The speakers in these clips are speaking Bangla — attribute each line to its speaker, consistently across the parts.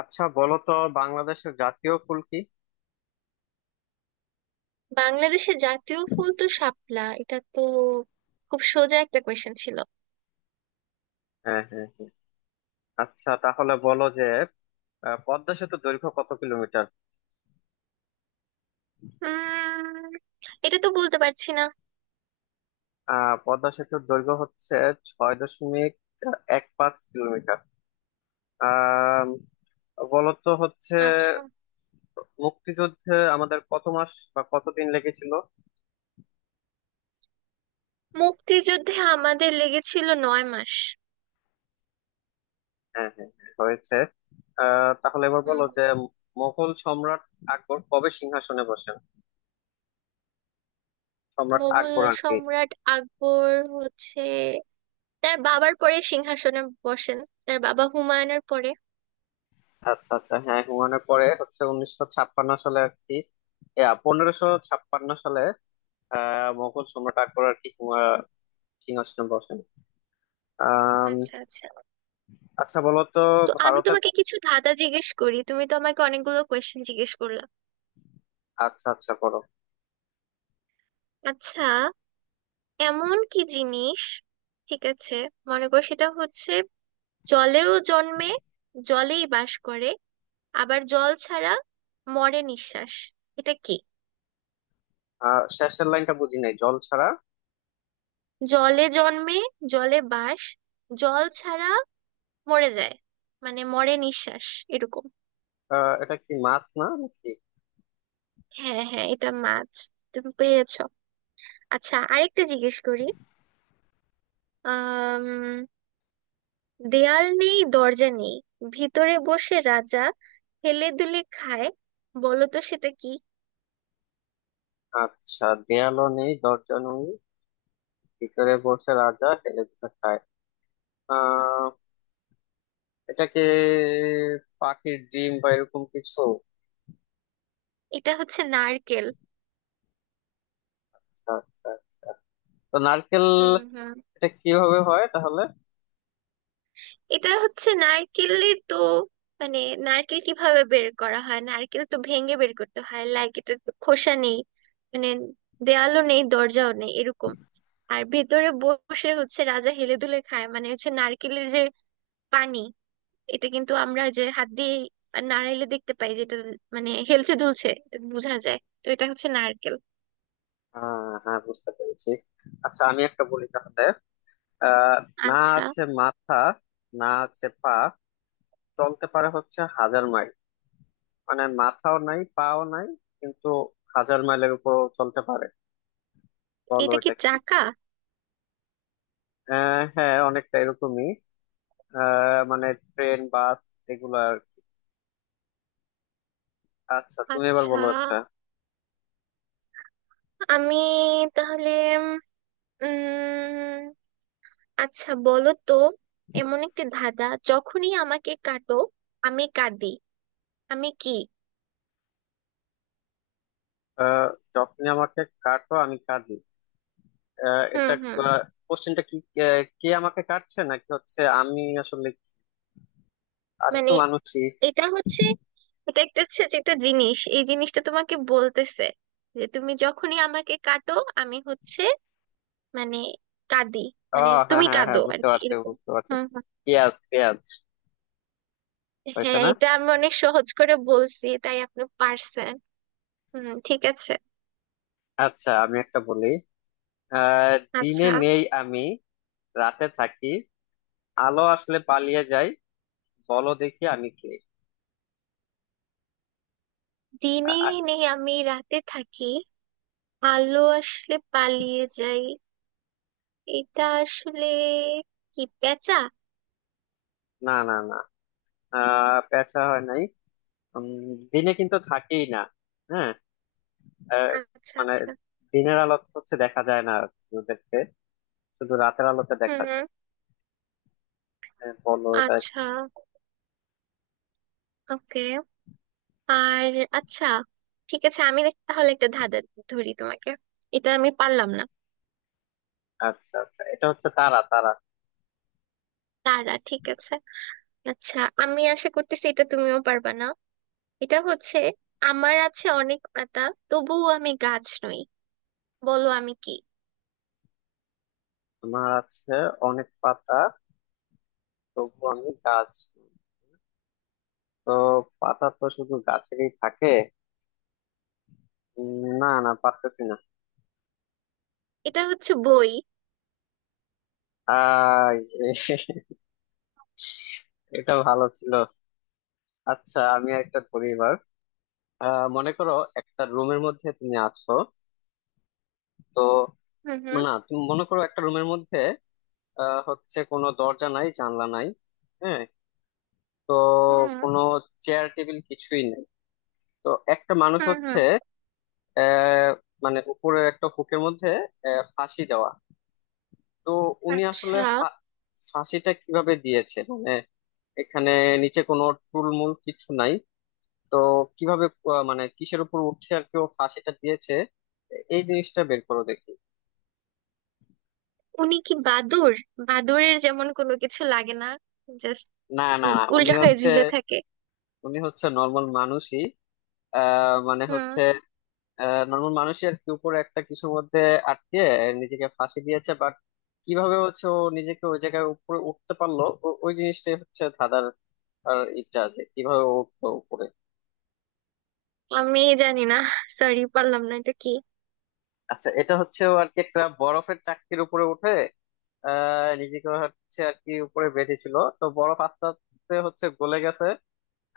Speaker 1: আচ্ছা, বলো তো বাংলাদেশের জাতীয় ফুল কি?
Speaker 2: বাংলাদেশের জাতীয় ফুল তো শাপলা, এটা তো খুব সোজা একটা কোয়েশ্চেন ছিল।
Speaker 1: হ্যাঁ, হ্যাঁ, হ্যাঁ। আচ্ছা, তাহলে বলো যে পদ্মা সেতুর দৈর্ঘ্য কত কিলোমিটার?
Speaker 2: উম এটা তো বলতে পারছি না।
Speaker 1: পদ্মা সেতুর দৈর্ঘ্য হচ্ছে 6.15 কিলোমিটার। আহ বলো তো হচ্ছে,
Speaker 2: আচ্ছা,
Speaker 1: মুক্তিযুদ্ধে আমাদের কত মাস বা কতদিন লেগেছিল?
Speaker 2: মুক্তিযুদ্ধে আমাদের লেগেছিল 9 মাস।
Speaker 1: হ্যাঁ, হ্যাঁ, হ্যাঁ, হয়েছে। তাহলে এবার বলো
Speaker 2: হুম।
Speaker 1: যে মোগল সম্রাট আকবর কবে সিংহাসনে বসেন? সম্রাট
Speaker 2: মুঘল
Speaker 1: আকবর আর কি।
Speaker 2: সম্রাট আকবর হচ্ছে তার বাবার পরে সিংহাসনে বসেন, তার বাবা হুমায়ুনের পরে।
Speaker 1: আচ্ছা, আচ্ছা, হ্যাঁ, হুমায়ুনের পরে হচ্ছে 1956 সালে, আর কি 1556 সালে। মোগল সম্রাট আকবর আর কি সিংহাসনে বসেন। আম,
Speaker 2: আচ্ছা আচ্ছা,
Speaker 1: আচ্ছা, বলো তো
Speaker 2: তো আমি
Speaker 1: ভারতের।
Speaker 2: তোমাকে কিছু ধাঁধা জিজ্ঞেস করি, তুমি তো আমাকে অনেকগুলো কোয়েশ্চেন জিজ্ঞেস করলা।
Speaker 1: আচ্ছা, আচ্ছা, বলো।
Speaker 2: আচ্ছা, এমন কি জিনিস, ঠিক আছে মনে করো সেটা হচ্ছে জলেও জন্মে, জলেই বাস করে, আবার জল ছাড়া মরে নিঃশ্বাস। এটা কি?
Speaker 1: শেষের লাইনটা বুঝি নাই, জল ছাড়া।
Speaker 2: জলে জন্মে, জলে বাস, জল ছাড়া মরে যায়, মানে মরে নিঃশ্বাস, এরকম।
Speaker 1: এটা কি মাছ না নাকি?
Speaker 2: হ্যাঁ হ্যাঁ, এটা মাছ, তুমি পেরেছো। আচ্ছা আরেকটা জিজ্ঞেস করি। আম দেয়াল নেই দরজা নেই, ভিতরে বসে রাজা হেলে দুলে খায়, বলো তো সেটা কি?
Speaker 1: আচ্ছা, দেয়ালও নেই, দরজা নেই, ভিতরে বসে রাজা হেলে দুলে খায়। আহ এটা কি পাখির ডিম বা এরকম কিছু?
Speaker 2: এটা হচ্ছে নারকেল।
Speaker 1: আচ্ছা, আচ্ছা, আচ্ছা। তো নারকেল।
Speaker 2: হুম হুম
Speaker 1: এটা কিভাবে হয় তাহলে?
Speaker 2: এটা হচ্ছে নারকেলের তো, মানে নারকেল কিভাবে বের করা হয়, নারকেল তো ভেঙে বের করতে হয়, লাইক এটা তো খোসা নেই, মানে দেয়ালও নেই দরজাও নেই এরকম, আর ভেতরে বসে হচ্ছে রাজা হেলে দুলে খায় মানে হচ্ছে নারকেলের যে পানি, এটা কিন্তু আমরা যে হাত দিয়ে নাড়াইলে দেখতে পাই যেটা, মানে হেলছে দুলছে এটা বোঝা যায়, তো এটা হচ্ছে নারকেল।
Speaker 1: হ্যাঁ, বুঝতে পেরেছি। আচ্ছা, আমি একটা বলি তাহলে। আহ না
Speaker 2: আচ্ছা,
Speaker 1: আছে মাথা, না আছে পা, চলতে পারে হচ্ছে 1000 মাইল। মানে মাথাও নাই, পাও নাই, কিন্তু 1000 মাইলের উপর চলতে পারে। বলো
Speaker 2: এটা কি
Speaker 1: এটা কি?
Speaker 2: চাকা?
Speaker 1: হ্যাঁ, অনেকটা এরকমই। মানে ট্রেন, বাস, এগুলা আর কি। আচ্ছা, তুমি এবার
Speaker 2: আচ্ছা,
Speaker 1: বলো একটা।
Speaker 2: আমি তাহলে উম আচ্ছা বলো তো, এমন একটি ধাঁধা, যখনই আমাকে কাটো আমি কাঁদি, আমি কি?
Speaker 1: আহ যখনই আমাকে কাটো আমি কাঁদি।
Speaker 2: হুম
Speaker 1: এটা
Speaker 2: হুম
Speaker 1: কোশ্চেনটা কি? কে আমাকে কাটছে নাকি হচ্ছে আমি আসলে? আমি তো
Speaker 2: মানে
Speaker 1: মানুষই।
Speaker 2: এটা হচ্ছে, এটা একটা হচ্ছে যে একটা জিনিস, এই জিনিসটা তোমাকে বলতেছে যে তুমি যখনই আমাকে কাটো আমি হচ্ছে মানে কাঁদি,
Speaker 1: ও,
Speaker 2: মানে
Speaker 1: হ্যাঁ,
Speaker 2: তুমি
Speaker 1: হ্যাঁ,
Speaker 2: কাঁদো
Speaker 1: হ্যাঁ,
Speaker 2: আর
Speaker 1: বুঝতে
Speaker 2: কি
Speaker 1: পারছি,
Speaker 2: এরকম।
Speaker 1: বুঝতে পারছি।
Speaker 2: হুম হুম
Speaker 1: পেঁয়াজ, পেঁয়াজ। হয়েছে
Speaker 2: হ্যাঁ,
Speaker 1: না?
Speaker 2: এটা আমি অনেক সহজ করে বলছি তাই আপনি পারছেন। হুম, ঠিক আছে।
Speaker 1: আচ্ছা, আমি একটা বলি। দিনে
Speaker 2: আচ্ছা।
Speaker 1: নেই আমি, রাতে থাকি, আলো আসলে পালিয়ে যাই। বলো দেখি আমি কে?
Speaker 2: দিনে
Speaker 1: আ-
Speaker 2: নেই আমি, রাতে থাকি, আলো আসলে পালিয়ে যাই, এটা আসলে কি পেঁচা?
Speaker 1: না, না, না। পেঁচা হয় নাই। উম, দিনে কিন্তু থাকেই না। হ্যাঁ। আহ,
Speaker 2: আচ্ছা
Speaker 1: মানে
Speaker 2: আচ্ছা।
Speaker 1: দিনের আলো হচ্ছে দেখা যায় না ওদেরকে, শুধু রাতের আলোতে
Speaker 2: হুম
Speaker 1: দেখা
Speaker 2: হুম,
Speaker 1: যায়। হ্যাঁ, বলো এটা।
Speaker 2: আচ্ছা, ওকে। আর আচ্ছা, ঠিক আছে আমি তাহলে একটা ধাঁধা ধরি তোমাকে, এটা আমি পারলাম না।
Speaker 1: আচ্ছা, আচ্ছা, এটা হচ্ছে তারা তারা।
Speaker 2: তারা, ঠিক আছে। আচ্ছা, আমি আশা করতেছি এটা তুমিও পারবা না। এটা হচ্ছে, আমার আছে অনেক পাতা, তবুও আমি গাছ নই, বলো আমি কি?
Speaker 1: তোমার আছে অনেক পাতা, তবু আমি গাছ। তো পাতা তো শুধু গাছেরই থাকে। না, না, পারতেছি না।
Speaker 2: এটা হচ্ছে বই।
Speaker 1: আই, এটা ভালো ছিল। আচ্ছা, আমি একটা ধরি এবার। মনে করো একটা রুমের মধ্যে তুমি আছো। তো
Speaker 2: হুম হুম
Speaker 1: না, তুমি মনে করো একটা রুমের মধ্যে, হচ্ছে কোনো দরজা নাই, জানলা নাই। হ্যাঁ। তো
Speaker 2: হুম
Speaker 1: কোনো চেয়ার, টেবিল কিছুই নেই। তো একটা মানুষ
Speaker 2: হুম
Speaker 1: হচ্ছে,
Speaker 2: হুম
Speaker 1: আহ মানে উপরে একটা হুকের মধ্যে, ফাঁসি দেওয়া। তো উনি আসলে
Speaker 2: আচ্ছা,
Speaker 1: ফাঁসিটা কিভাবে দিয়েছে মানে? এখানে নিচে কোনো টুলমুল কিছু নাই। তো কিভাবে, মানে কিসের উপর উঠে আর কেউ ফাঁসিটা দিয়েছে? এই জিনিসটা বের করো দেখি।
Speaker 2: উনি কি বাদুড়? বাদুড়ের যেমন কোনো কিছু লাগে না, জাস্ট
Speaker 1: না, না, না, উনি
Speaker 2: উল্টা হয়ে
Speaker 1: হচ্ছে
Speaker 2: ঝুলে থাকে।
Speaker 1: উনি হচ্ছে নর্মাল মানুষই। মানে
Speaker 2: হুম
Speaker 1: হচ্ছে নর্মাল মানুষই আর কি, উপরে একটা কিছুর মধ্যে আটকে নিজেকে ফাঁসি দিয়েছে, বাট কিভাবে হচ্ছে ও নিজেকে ওই জায়গায় উপরে উঠতে পারলো, ওই জিনিসটাই হচ্ছে ধাঁধার। আর ইটা আছে কিভাবে ও উঠলো উপরে।
Speaker 2: আমি জানি না, সরি পারলাম না, এটা কি?
Speaker 1: আচ্ছা, এটা হচ্ছে ও আর কি একটা বরফের চাকতির উপরে উঠে নিজেকে হচ্ছে আর কি উপরে বেঁধেছিল, তো বরফ আস্তে আস্তে হচ্ছে গলে গেছে,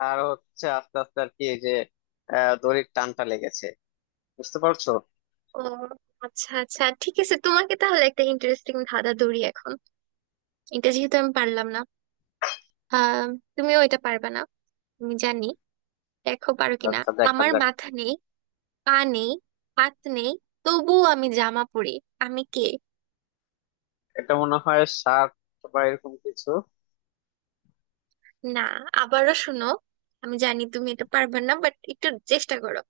Speaker 1: আর হচ্ছে আস্তে আস্তে আর কি এই যে দড়ির টানটা লেগেছে। বুঝতে পারছো?
Speaker 2: ও, আচ্ছা আচ্ছা, ঠিক আছে তোমাকে তাহলে একটা ইন্টারেস্টিং ধাঁধা ধরি এখন। এটা যেহেতু আমি পারলাম না, আহ তুমিও এটা পারবে না আমি জানি, দেখো পারো কিনা।
Speaker 1: আচ্ছা, দেখা
Speaker 2: আমার
Speaker 1: যাক।
Speaker 2: মাথা নেই, পা নেই, হাত নেই, তবুও আমি জামা পরি, আমি কে?
Speaker 1: এটা মনে হয় সাপ বা এরকম কিছু।
Speaker 2: না, আবারও শোনো, আমি জানি তুমি এটা পারবে না বাট একটু চেষ্টা করো।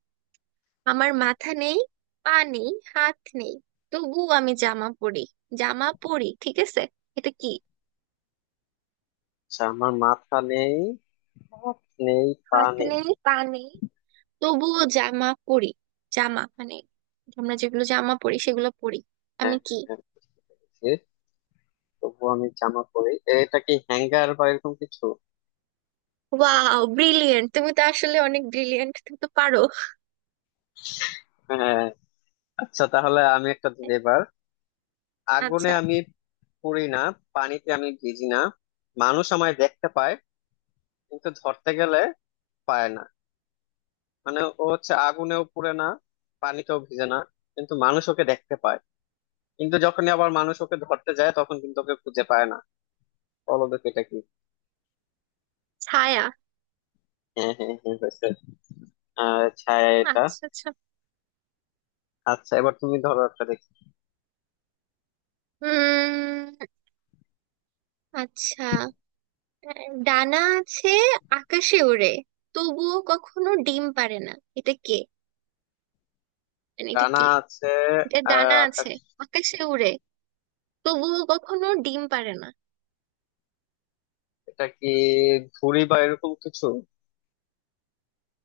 Speaker 2: আমার মাথা নেই, পা নেই, হাত নেই, তবু আমি জামা পরি। জামা পরি, ঠিক আছে, এটা কি?
Speaker 1: আচ্ছা, আমার মাথা নেই, হাত নেই, পা
Speaker 2: হাত
Speaker 1: নেই।
Speaker 2: নেই পা নেই তবুও জামা পরি, জামা মানে আমরা যেগুলো জামা পরি সেগুলো পরি।
Speaker 1: হ্যাঁ,
Speaker 2: আমি
Speaker 1: হ্যাঁ,
Speaker 2: কি?
Speaker 1: হ্যাঁ, বুঝছি। তবুও আমি জামা পরি, এটা কি হ্যাঙ্গার বা এরকম কিছু?
Speaker 2: ওয়াও, ব্রিলিয়েন্ট, তুমি তো আসলে অনেক ব্রিলিয়েন্ট, তুমি তো পারো।
Speaker 1: হ্যাঁ। আচ্ছা, তাহলে আমি একটা দিই এবার। আগুনে
Speaker 2: আচ্ছা।
Speaker 1: আমি পড়ি না, পানিতে আমি ভিজি না, মানুষ আমায় দেখতে পায়, কিন্তু ধরতে গেলে পায় না। মানে ও হচ্ছে আগুনেও পুড়ে না, পানিতেও ভিজে না, কিন্তু মানুষ ওকে দেখতে পায়, কিন্তু যখনই আবার মানুষ ওকে ধরতে যায় তখন কিন্তু ওকে খুঁজে পায় না। বলো দেখি এটা কি?
Speaker 2: ছায়া।
Speaker 1: হ্যাঁ, হ্যাঁ, হ্যাঁ, হয়েছে। ছায়া এটা।
Speaker 2: আচ্ছা আচ্ছা।
Speaker 1: আচ্ছা, এবার তুমি ধরো একটা দেখি।
Speaker 2: উম আচ্ছা, ডানা আছে, আকাশে ওড়ে, তবুও কখনো ডিম পারে না, এটা কে, মানে এটা
Speaker 1: ডানা
Speaker 2: কি?
Speaker 1: আছে,
Speaker 2: এটা ডানা
Speaker 1: আকাশ।
Speaker 2: আছে, আকাশে উড়ে, তবুও কখনো ডিম পারে না।
Speaker 1: এটা কি ঘুড়ি বা এরকম কিছু?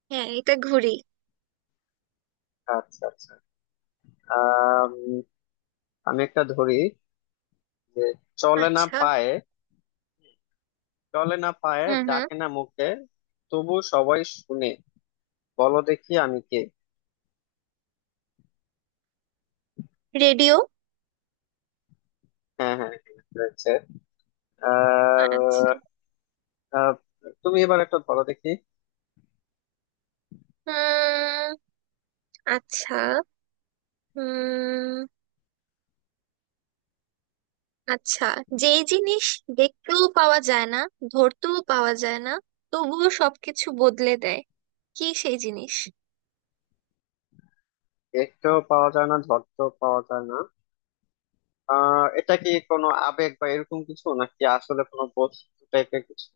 Speaker 2: হ্যাঁ এটা ঘুড়ি।
Speaker 1: আচ্ছা, আচ্ছা। আহ আমি একটা ধরি যে, চলে না
Speaker 2: আচ্ছা।
Speaker 1: পায়ে চলে না পায়ে,
Speaker 2: হুম হুম
Speaker 1: ডাকে না মুখে, তবু সবাই শুনে। বলো দেখি আমি কে?
Speaker 2: রেডিও।
Speaker 1: হ্যাঁ, হ্যাঁ, হ্যাঁ, হয়েছে। আর
Speaker 2: আচ্ছা।
Speaker 1: আহ, তুমি এবার একটা বলো দেখি।
Speaker 2: হুম আচ্ছা। হুম আচ্ছা, যেই জিনিস দেখতেও পাওয়া যায় না, ধরতেও পাওয়া যায় না, তবুও সবকিছু বদলে দেয়, কি সেই জিনিস?
Speaker 1: দেখতেও পাওয়া যায় না, ধরতেও পাওয়া যায় না। এটা কি কোনো আবেগ বা এরকম কিছু নাকি আসলে কোনো বস্তু টাইপের কিছু?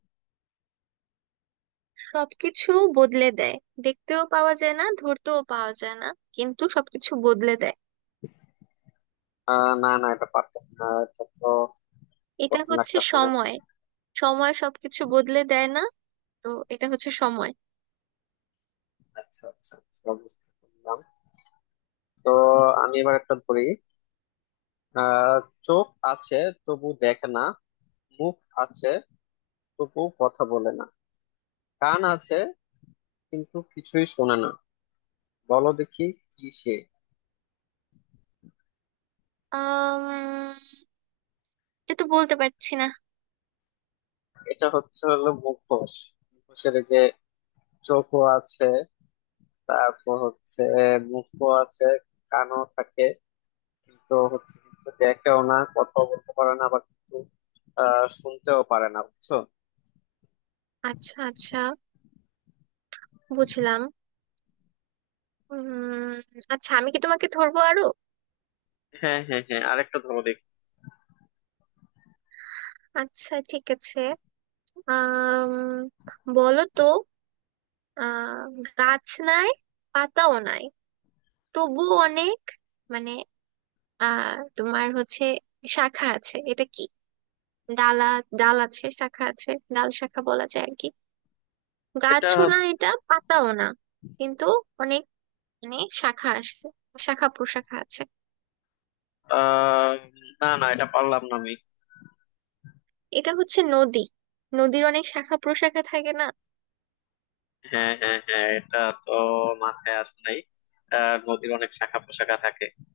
Speaker 2: সবকিছু বদলে দেয়, দেখতেও পাওয়া যায় না ধরতেও পাওয়া যায় না, কিন্তু সবকিছু বদলে দেয়।
Speaker 1: না, না, এটা পারতেছে না। এটা তো
Speaker 2: এটা
Speaker 1: কঠিন
Speaker 2: হচ্ছে
Speaker 1: লাগতেছে না?
Speaker 2: সময়, সময় সবকিছু বদলে দেয় না, তো এটা হচ্ছে সময়।
Speaker 1: আচ্ছা, আচ্ছা, আচ্ছা, বুঝতে পারলাম। তো আমি এবার একটা ধরি। আহ চোখ আছে তবু দেখে না, মুখ আছে তবু কথা বলে না, কান আছে কিন্তু কিছুই শোনে না। বলো দেখি কি সে?
Speaker 2: আম, এটা বলতে পারছি না।
Speaker 1: এটা হচ্ছে হলো মুখোশ। মুখোশের এই যে চোখও আছে, তারপর হচ্ছে মুখও আছে, কানও থাকে, কিন্তু হচ্ছে, কিন্তু দেখেও না, কথাও বলতে পারে না, আবার কিন্তু শুনতেও পারে না। বুঝছো?
Speaker 2: আচ্ছা আচ্ছা, বুঝলাম। উম আচ্ছা আমি কি তোমাকে ধরবো আরো?
Speaker 1: হ্যাঁ, হ্যাঁ, হ্যাঁ, আরেকটা ধরো দেখি।
Speaker 2: আচ্ছা ঠিক আছে। আম বলো তো, আহ গাছ নাই, পাতাও নাই, তবু অনেক, মানে, আহ তোমার হচ্ছে শাখা আছে, এটা কি? ডালা, ডাল আছে, শাখা আছে, ডাল শাখা বলা যায় আর কি।
Speaker 1: এটা
Speaker 2: গাছও না এটা, পাতাও না, কিন্তু অনেক, মানে, শাখা আসছে, শাখা প্রশাখা আছে।
Speaker 1: আহ না, না, এটা পারলাম না আমি।
Speaker 2: এটা হচ্ছে নদী, নদীর অনেক শাখা প্রশাখা থাকে না।
Speaker 1: হ্যাঁ, হ্যাঁ, হ্যাঁ, এটা তো মাথায় আসে নাই। নদীর অনেক শাখা প্রশাখা থাকে।